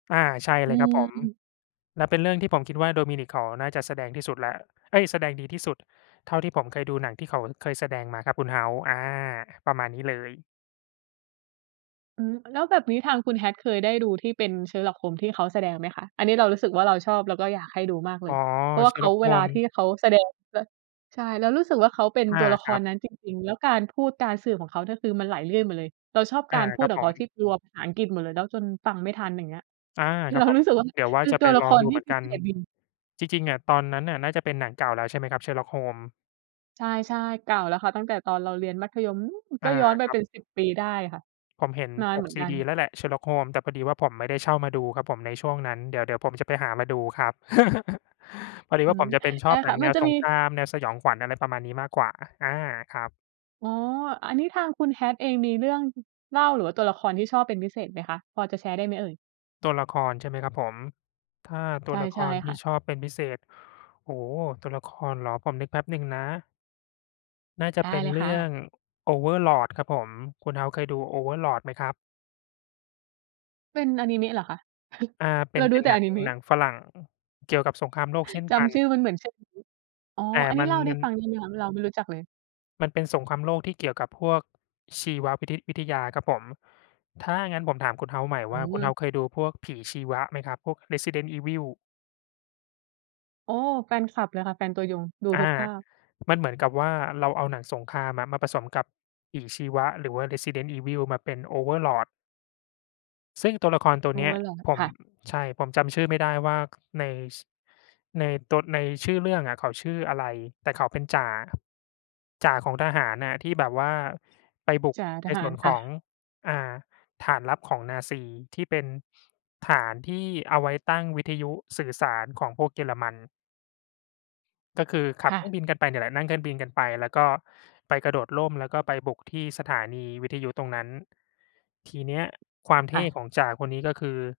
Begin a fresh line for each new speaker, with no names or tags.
อา ใช่
อ
เ
ื
ลยครับผม
ม
แล้วเป็นเรื่องที่ผมคิดว่า Dominic เขาน่าจะแสดงที่สุดแล้ว เอ๊ย แสดงดีที่สุดเท่าที่ผมเคยดูหนังที่เขาเคยแสดงมาครับคุณเฮาส์ อา ประมาณนี้เลย
อืม แล้วแบบนี้ทางคุณ Hat เคยได้ดูที่เป็น Sherlock Holmes ที่เขาแสดงไหมคะ? อันนี้เรารู้สึกว่าเราชอบ เราก็อยากให้ดูมากเล
อ๋อ
ย เพราะว่าเขา
Sherlock
เวลาที่
Holmes
เขาแสดง แล้ว ใช่ เรารู้สึกว่าเขาเป็น
อา
ตัวละค
ครั
ร
บ
นั้นจริง ๆ แล้วการพูดการสืบของเขาเนี่ย คือมันไหลลื่นหมดเลย เราชอบ
อ
ก
า
ารพ
ค
ู
ร
ด
ับ
ขอ
ผ
งเขา
ม
ที่กลัวภาษาอังกฤษหมดเลย แล้วจนฟังไม่ทัน อย่างเงี้ย
อา
คื
ค
อ
รั
เร
บ
า
ผ
รู
ม
้สึกว่า
เดี๋ยวว่
เ
า
ป็น
จะ
ต
ไป
ัวละ
ลอ
ค
ง
ร
ดู
ท
เ
ี่
หมือน
พ
ก
ิ
ั
เศ
น
ษดิน
จริง ๆ อะ ตอนนั้นน่ะน่าจะเป็นหนังเก่าแล้ว ใช่ไหมครับ Sherlock Holmes?
ใช่ ๆ เก่าแล้วค่ะ ตั้งแต่ตอนเราเรียนมัธยมนู่น
อ
ก็
า
ย้อนไป
คร
เ
ับ
ป็น 10 ปีได้ค่ะ
ผมเห็น
นา
ป
นเห
ก
มือน
ซี
กั
ด
น
ีแล้วแหละ Sherlock Holmes แต่พอดีว่าผมไม่ได้เช่ามาดูครับผมในช่วงนั้น เดี๋ยว เดี๋ยวผมจะไปหามาดูครับ พอดี
อื
ว่าผ
ม
มจะเป็นช
ใช
อ
่
บหน
ค่
ั
ะ
งแ
ม
น
ัน
ว
จะ
ส
มี
งคราม แนวสยองขวัญ อะไรประมาณนี้มากกว่า อา ครับ
อ๋อ อันนี้ทางคุณ Hat เองมีเรื่องเล่า หรือว่าตัวละครที่ชอบเป็นพิเศษไหมคะ? พอจะแชร์ได้ไหมเอ่ย?
ตัวละคร ใช่ไหมครับผม ถ้าตั
ใช
ว
่
ละค
ใช่
รท
ค
ี่
่ะ
ชอบเป็นพิเศษ โอ้โฮ ตัวละครเหรอ ผมนึกแป๊บหนึ่งนะ น่าจะ
ได
เป
้
็น
เลย
เรื
ค่
่อง
ะ
Overlord ครับผม คุณ House เคยดู Overlord ไหมครับ?
เป็นอานิเมะเหรอคะ?
อ่า เป็
เร
น
า
เ
ร
ป
ู
็
้
น
แต่
หนั
อา
ง
นิเม
หนั
ะ
งฝรั่งเกี่ยวกับสงครามโลกเช่น
จ
กัน
ำชื่อมันเหมือนชื่ออานิเมะ อ๋อ
แต่
อันนี
มั
้
น
เล่าได
ม
้
ัน
ฟังได้ไหมคะ เราไม่รู้จักเลย?
มันเป็นสงครามโลกที่เกี่ยวกับพวกชีวะวิททิ วิทยาครับผม ถ้างั้นผมถามคุณ House ใหม่
อื
ว่า คุณ
ม
House เคยดูพวกผีชีวะไหมครับ พวก Resident Evil?
โอ้ แฟนคลับเลยค่ะ แฟนตัวยง ดู
อ
ทุ
า
กภาค
มันเหมือนกับว่า เราเอาหนังสงครามอะมาผสมกับผีชีวะ หรือว่า Resident Evil มาเป็น Overlord ซึ่งตัวละครตัวเนี้ย
Overlord
ผ
ค
ม
่ะ
ใช่ ผมจำชื่อไม่ได้ว่า ค ใน ส ในตัว ในชื่อเรื่องอะเขาชื่ออะไร แต่เขาเป็นจ่า จ่าของทหารอะที่แบบว่าไปบุก
จ่า
ใ
ท
น
ห
ส
า
่ว
ร
น
ค
ข
่
อ
ะ
ง อ่า ฐานลับของนาซี ที่เป็นฐานที่เอาไว้ตั้งวิทยุสื่อสารของพวกเยอรมัน ก็คือขั
ค
บ
่
เครื่อ
ะ
งบินกันไปเนี่ยแหละ นั่งเครื่องบินกันไป แล้วก็ไปกระโดดร่ม แล้วก็ไปบุกที่สถานีวิทยุตรงนั้น ทีเนี้ยความเท
ค่
่
ะ
ของจ่าคนนี้ ก็คือ